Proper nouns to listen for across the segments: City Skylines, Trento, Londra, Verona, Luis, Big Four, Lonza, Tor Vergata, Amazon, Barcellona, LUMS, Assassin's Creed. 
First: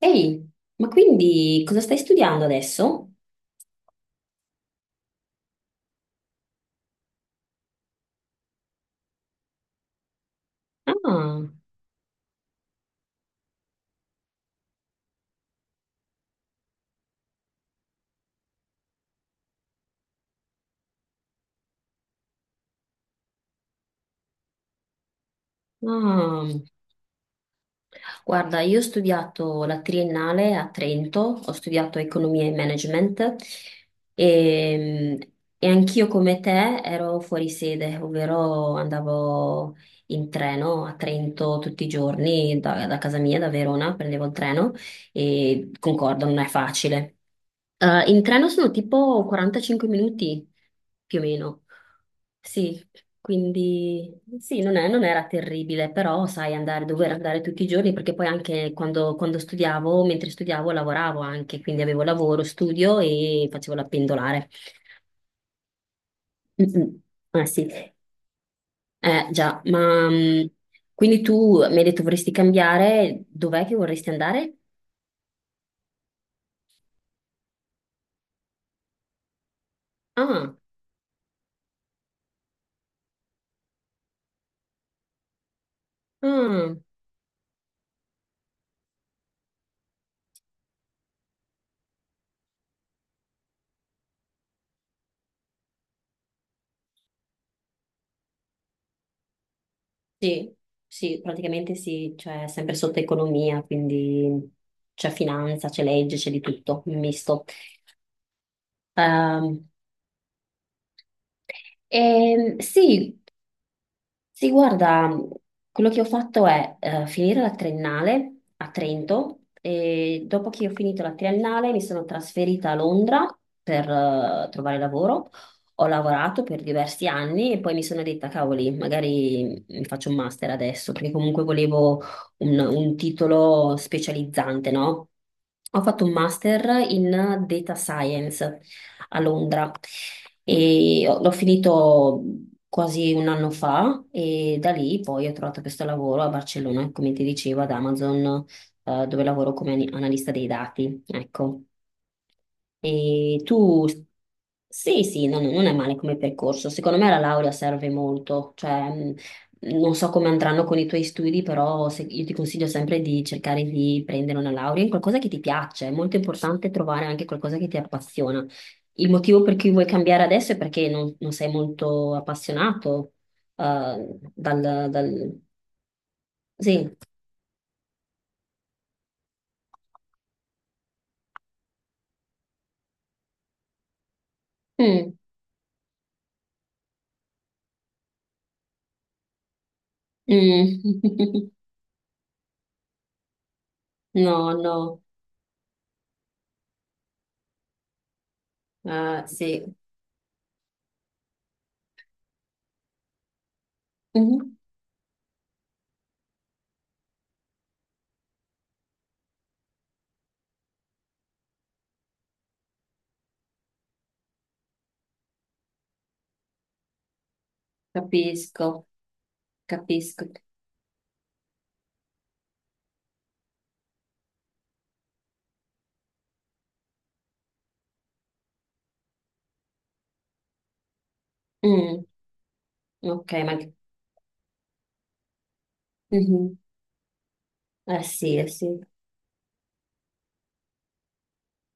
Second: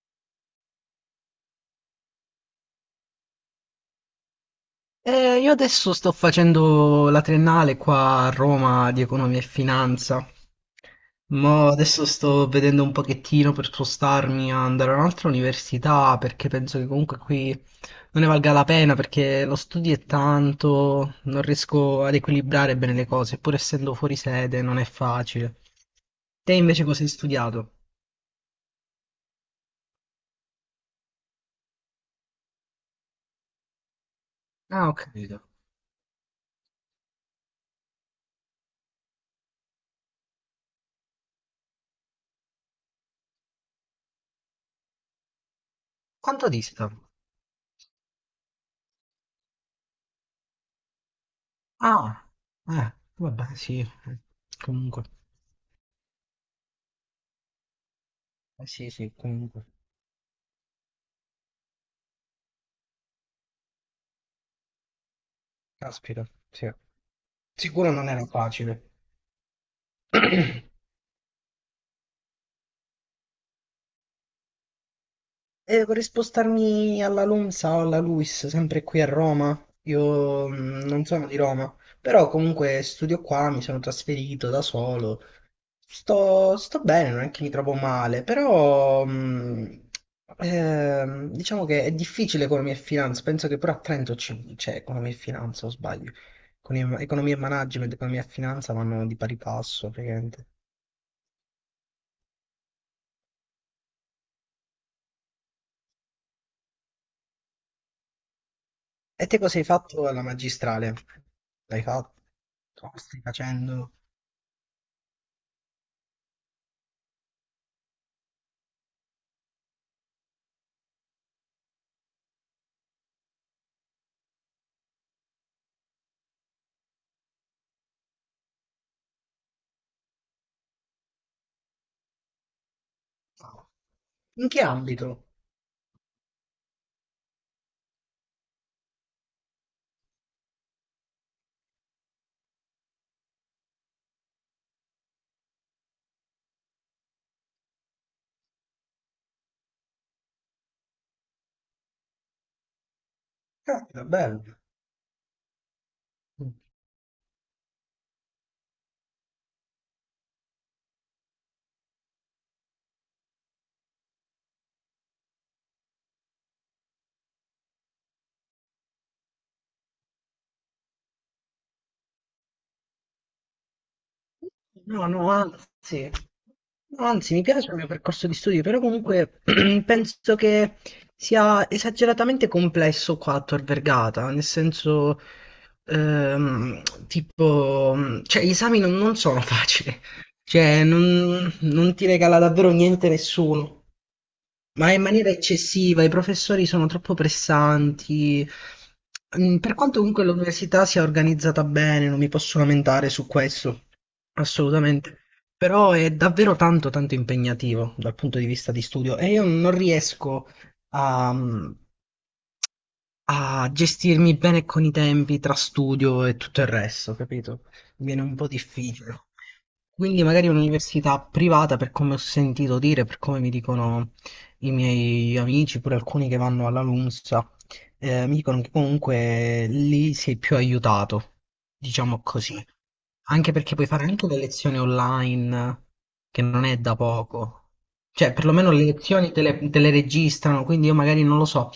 Ehi, ma quindi cosa stai studiando adesso? Io adesso sto facendo la triennale qua a Roma di economia e finanza. Ah, Mo adesso sto vedendo un pochettino per spostarmi a andare a un'altra università perché penso che comunque qui non ne valga la pena perché lo studio è tanto, non riesco ad equilibrare bene le cose, pur essendo fuori sede non è facile. ah. Te invece cosa hai studiato? Guarda, io ho studiato la triennale a Trento, ho studiato economia e management Ah, ho e, capito. e anch'io come te ero fuori sede, ovvero andavo in treno a Trento tutti i giorni, da casa mia, da Verona, prendevo il treno e concordo, non è Quanto dista? facile. In treno sono tipo 45 minuti più o meno. Ah, Sì, vabbè, sì, quindi sì, non è- comunque. non era terribile, però sai andare, dover andare tutti i giorni, perché poi Eh anche sì, sì, quando comunque. studiavo, mentre studiavo lavoravo anche, quindi avevo lavoro, studio e facevo la pendolare. Caspita, sì. Mm-mm. Ah Sicuro sì, non era facile. Già, ma quindi tu mi hai detto vorresti cambiare, dov'è che vorresti andare? E vorrei spostarmi alla Lonza o alla Luis, sempre qui a Roma. Io Ah, non sono di Roma, però comunque studio qua, mi sono trasferito da solo. Sto, ah, sto bene, non è che mi trovo male, però diciamo che è difficile economia e finanza. Penso che pure a Trento c'è economia e finanza, o sbaglio. Economia e management, economia e finanza vanno di pari passo, praticamente. sì, sì, praticamente sì, cioè sempre sotto economia, quindi c'è finanza, c'è legge, c'è di tutto, un misto. E te cosa hai Ehm, fatto alla magistrale? L'hai fatto? Lo sì, stai facendo? sì, guarda, quello che ho fatto è finire la triennale a Trento e dopo che ho finito la triennale mi sono trasferita a Londra per trovare lavoro. Ho lavorato per diversi anni e poi mi sono detta, cavoli, magari mi faccio un master adesso, perché comunque volevo un titolo In che specializzante, no? ambito? Ho fatto un master in data science a Londra e ho- l'ho finito quasi un anno fa e da lì poi ho trovato questo lavoro a Barcellona, come ti dicevo, ad Amazon, dove lavoro come ani- analista dei dati, ecco. E tu, Caspita, bello. sì, sì, no, no, non è male come percorso. Secondo me la laurea serve molto. Cioè, mh, non so come andranno con i tuoi studi, però se- io ti consiglio sempre di cercare di prendere una laurea in qualcosa che ti piace. È molto importante trovare anche qualcosa che ti appassiona. Il motivo per cui vuoi cambiare adesso è perché non sei molto appassionato, eh, dal, No, no, dal... anzi, Sì. no, anzi, mi piace il mio percorso di studio, però comunque penso che sia esageratamente complesso qua a Tor Vergata, nel Mm, senso, ehm, tipo, cioè, gli esami non sono facili, cioè, mm. Non ti regala davvero niente nessuno. No, Ma no, in maniera eccessiva, i professori sono troppo pressanti. Sì, Per quanto comunque l'università sia organizzata bene, non mi posso lamentare su questo, Mhm, assolutamente. Però è davvero tanto, tanto impegnativo dal punto di vista di studio e io non riesco a, a gestirmi bene con i tempi tra studio e tutto il resto, capito? Mi viene un po' Capisco. difficile. Quindi Capisco. magari un'università privata, per come ho sentito dire, per come mi dicono i miei amici, pure alcuni che vanno alla LUMS, mi dicono che comunque lì sei più aiutato, Mm, diciamo così. ok, Anche ma... perché puoi fare anche le lezioni online, che Mhm. non è da poco. Cioè, Sì, eh perlomeno sì, le lezioni te le registrano, quindi io magari non lo so.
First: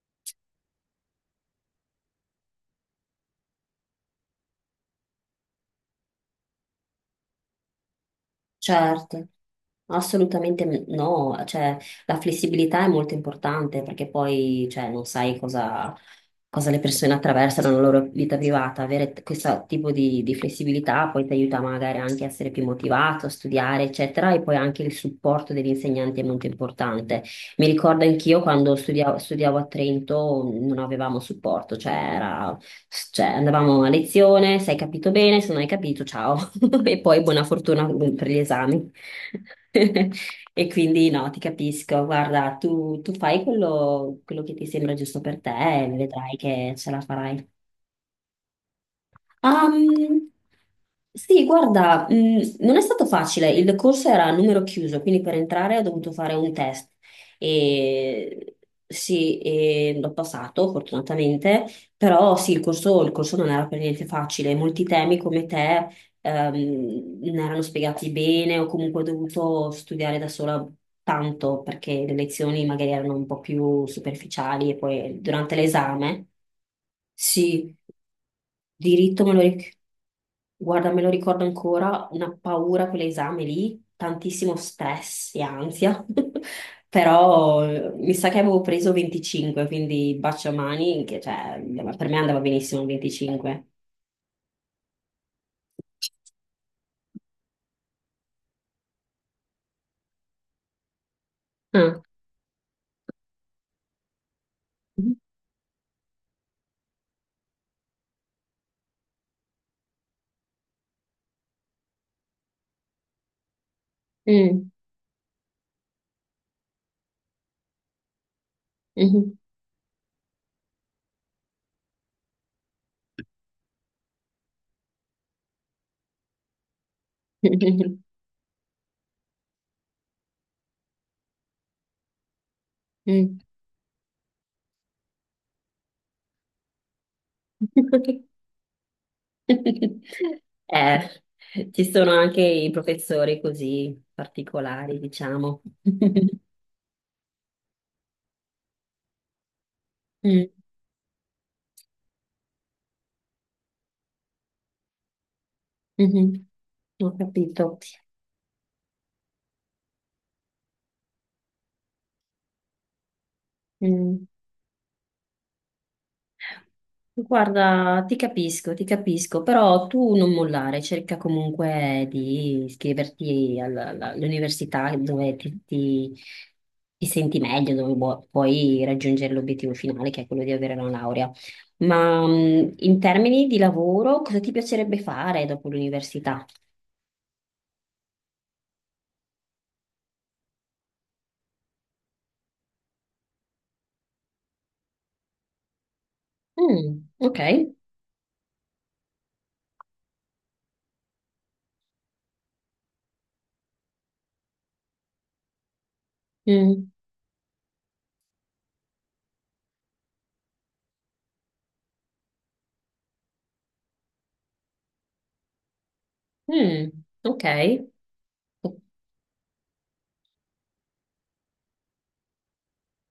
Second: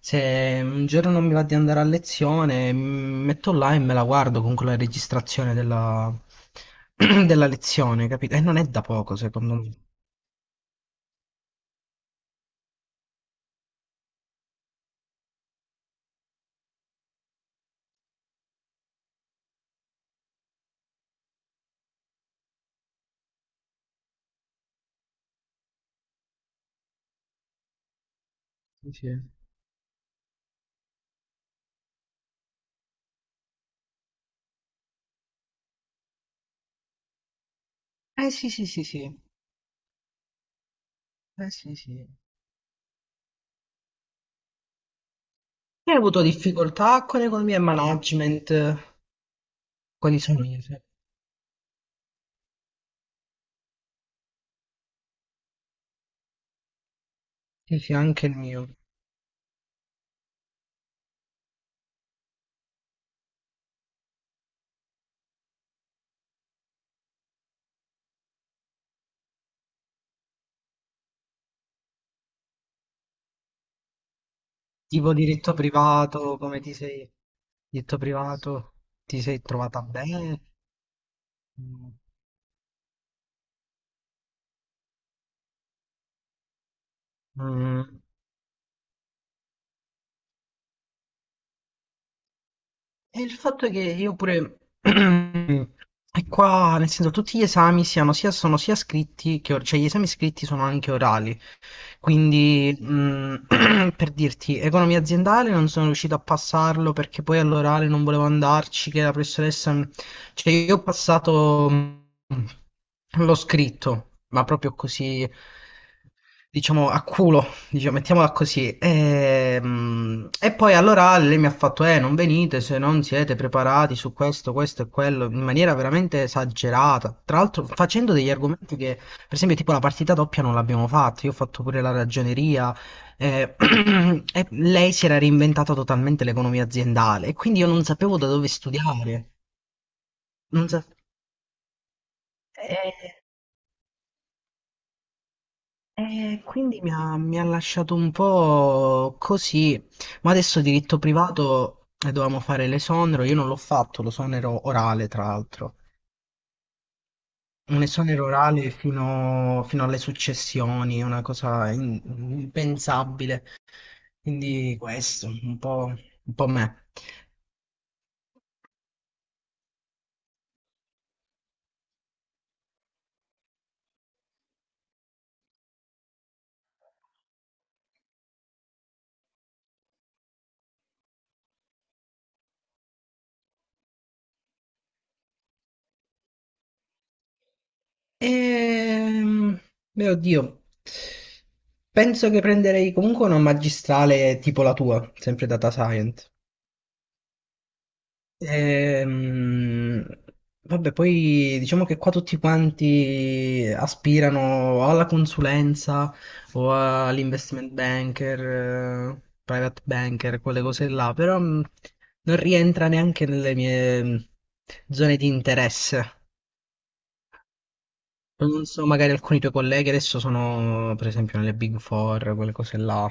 Se un giorno non mi va di andare a lezione, mi metto là e me la guardo comunque la registrazione della, della lezione, capito? E non è da poco, certo. secondo me. Assolutamente me- no, cioè la flessibilità è molto importante perché poi cioè, non sai cosa, cosa le persone attraversano nella loro vita privata. Avere t- questo tipo di flessibilità poi ti aiuta magari anche a essere più motivato, a studiare, eccetera, e poi anche il supporto degli insegnanti è molto importante. Mi ricordo anch'io quando Sì, sì. studiavo, studiavo a Trento non avevamo supporto, cioè, era- cioè, andavamo a lezione, se hai capito bene, se non hai capito, ciao, e poi buona fortuna per Eh gli sì, sì, sì, esami. sì. E quindi no, ti Eh sì, capisco. sì. Guarda, tu fai quello che ti sembra giusto per te e Hai avuto vedrai che ce la difficoltà con farai. economia e management? Quali Ehm, sono gli esempi? sì, guarda, non è stato facile, il corso era a numero chiuso, quindi per entrare ho dovuto fare un test Sì, sì, anche il e mio. sì, e l'ho passato fortunatamente, però sì, il corso non era per niente facile, molti temi come te non erano spiegati bene o comunque ho dovuto studiare da sola tanto perché le lezioni magari erano un po' più superficiali e Tipo poi durante diritto l'esame, privato, come ti sei... sì. Diritto privato, ti Diritto me lo sei ricordo. trovata bene? Guarda, me lo ricordo Mm. ancora, una paura quell'esame lì, tantissimo stress e ansia, però Mm. mi sa che avevo preso 25, quindi baciamani, che cioè, per me andava benissimo il E il 25. fatto è che io pure... E qua, nel senso, tutti gli esami sono sia scritti che... Cioè, gli esami scritti sono anche orali. Ah. Quindi, per dirti, economia aziendale non sono riuscito a passarlo perché poi all'orale non volevo andarci, che la professoressa... Cioè, io ho passato... l'ho scritto, ma Mm. proprio così, diciamo, a culo, diciamo, mettiamola così. Mhm. E poi allora lei mi ha fatto, non venite se non siete preparati su questo, questo e quello, in maniera veramente esagerata. Tra l'altro facendo degli argomenti che per esempio, tipo la partita doppia non l'abbiamo fatta, io ho fatto pure la ragioneria Mm. eh, e lei si era reinventata totalmente l'economia aziendale e quindi io non sapevo da dove studiare. Non sa- ci sono anche i e- professori così particolari, diciamo. E quindi mi ha lasciato un po' così, ma Mm. adesso diritto privato dovevamo fare l'esonero, io non l'ho fatto, l'esonero orale tra l'altro. Mhm. Ho capito. Un esonero orale fino alle successioni, una cosa impensabile. Mm. Quindi questo, un po' me. Guarda, ti capisco, però tu non mollare, cerca comunque di iscriverti alla- alla- all'università dove ti- ti senti meglio, dove vuo- puoi raggiungere l'obiettivo finale, che è quello di avere una laurea. Ma in termini di lavoro, cosa ti piacerebbe fare dopo l'università? Ehm, mio Dio, penso che prenderei comunque una magistrale tipo la tua, sempre data science. Mm, ok, Ehm, vabbè, poi diciamo che qua tutti quanti aspirano o alla consulenza o Mm, all'investment banker, private banker, quelle cose là, però non rientra neanche nelle mie zone di interesse. mm, ok. Non ok. so, magari alcuni tuoi colleghi adesso sono, per esempio, nelle Big Four, quelle cose là.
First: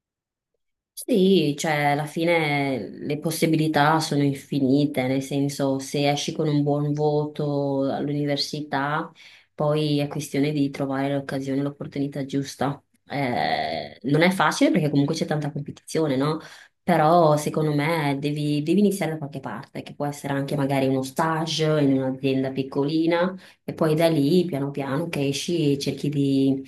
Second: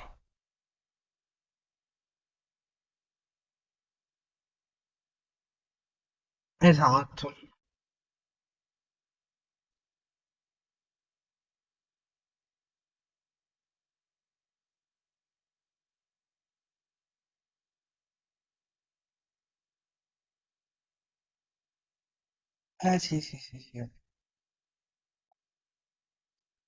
Sì, cioè alla fine le possibilità sono infinite, nel senso se esci con un buon Esatto. voto all'università, poi è questione di trovare l'occasione, l'opportunità giusta. Non è facile perché comunque c'è tanta competizione, no? Però secondo me devi iniziare da qualche parte, che può essere anche magari uno stage in un'azienda Eh sì, piccolina sì, sì, e sì. poi da lì, piano piano, che esci e cerchi di...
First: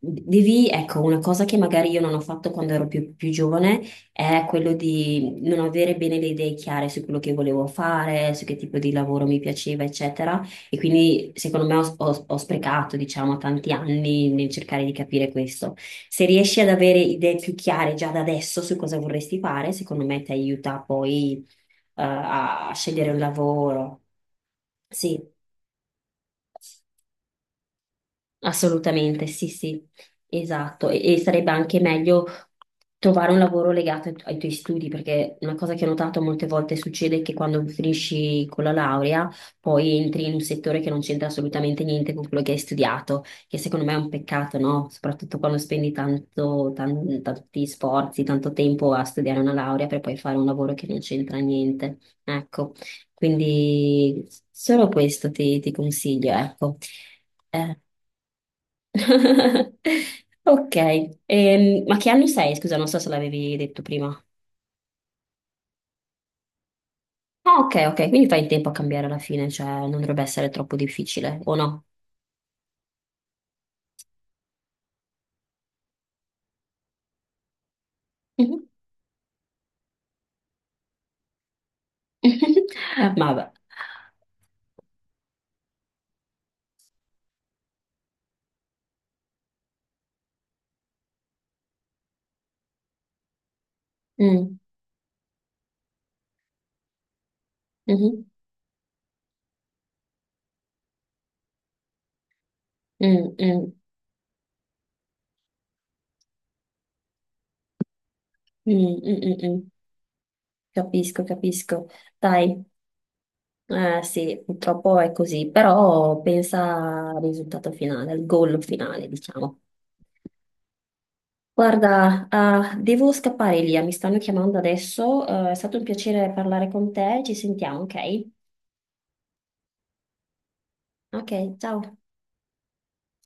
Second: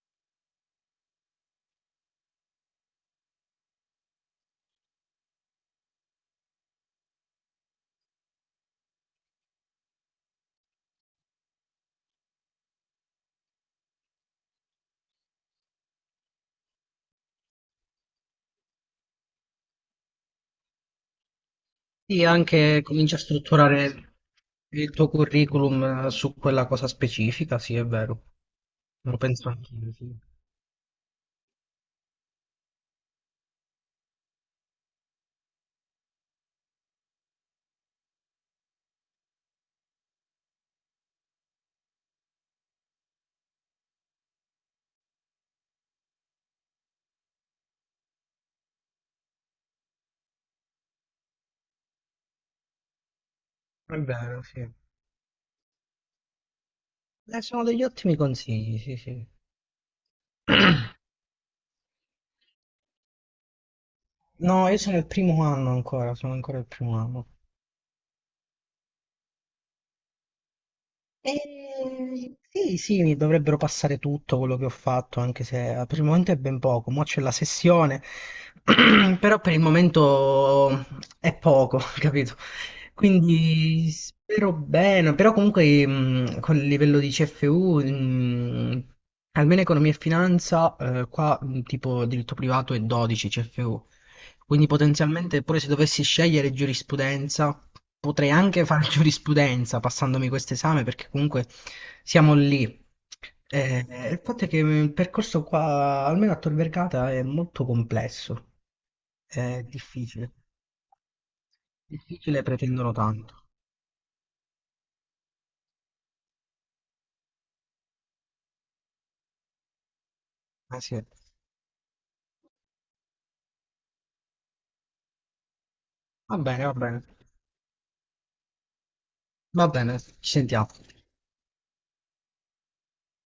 Devi, ecco, una cosa che magari io non ho fatto quando ero più, più giovane è quello di non avere bene le idee chiare su quello che volevo fare, su che tipo di lavoro mi piaceva, eccetera. E quindi, secondo me, ho sprecato, diciamo, tanti anni nel cercare di capire questo. Se riesci ad avere idee più chiare già da adesso su cosa vorresti fare, secondo me ti aiuta poi, Sì, a anche scegliere comincia un a lavoro. strutturare il tuo Sì. curriculum su quella cosa specifica, sì, è vero. Lo Assolutamente, sì, penso sì, anch'io, sì. esatto. E sarebbe anche meglio trovare un lavoro legato ai, tu- ai tuoi studi, perché una cosa che ho notato molte volte succede è che quando finisci con la laurea, poi entri in un settore che non c'entra assolutamente niente con quello che hai studiato, che secondo me è un peccato, no? Soprattutto quando spendi tanto, tan- tanti sforzi, tanto tempo a studiare una laurea per poi fare un lavoro che non c'entra niente. Ecco, È quindi vero, sì. Solo questo ti consiglio, ecco. Sono Eh, degli ottimi consigli, sì, sì. ok, ma che anno sei? Scusa, non so se l'avevi detto prima. No, io sono il primo anno ancora, sono ancora il primo anno. Ah, ok, ok, quindi fai in tempo a cambiare alla fine, cioè non dovrebbe essere troppo difficile, o no? E sì, sì, mi dovrebbero passare tutto quello che ho fatto, anche se per il momento è ben poco. Mo' c'è la sessione, Mhm. però per il momento è poco, capito? Eh. Ma vabbè. Quindi spero bene, però comunque con il livello di CFU, almeno economia e finanza, qua tipo diritto privato è 12 CFU. Mm, Quindi potenzialmente pure se dovessi scegliere giurisprudenza, mhm, potrei anche fare giurisprudenza passandomi questo esame perché comunque siamo lì. mm, mm, Eh, il fatto è che il percorso qua, almeno a Tor Vergata, è molto complesso, mm, mm, mm, è mm. difficile. Capisco, capisco. Difficile e Dai, pretendono tanto. Sì, purtroppo è così, però pensa al risultato finale, al goal finale, diciamo. Eh sì. Guarda, ah, devo scappare, Elia, mi stanno chiamando adesso. Eh, è stato un piacere Va bene, parlare va con bene. te, ci sentiamo, ok? Va bene, ci sentiamo. Ok, ciao.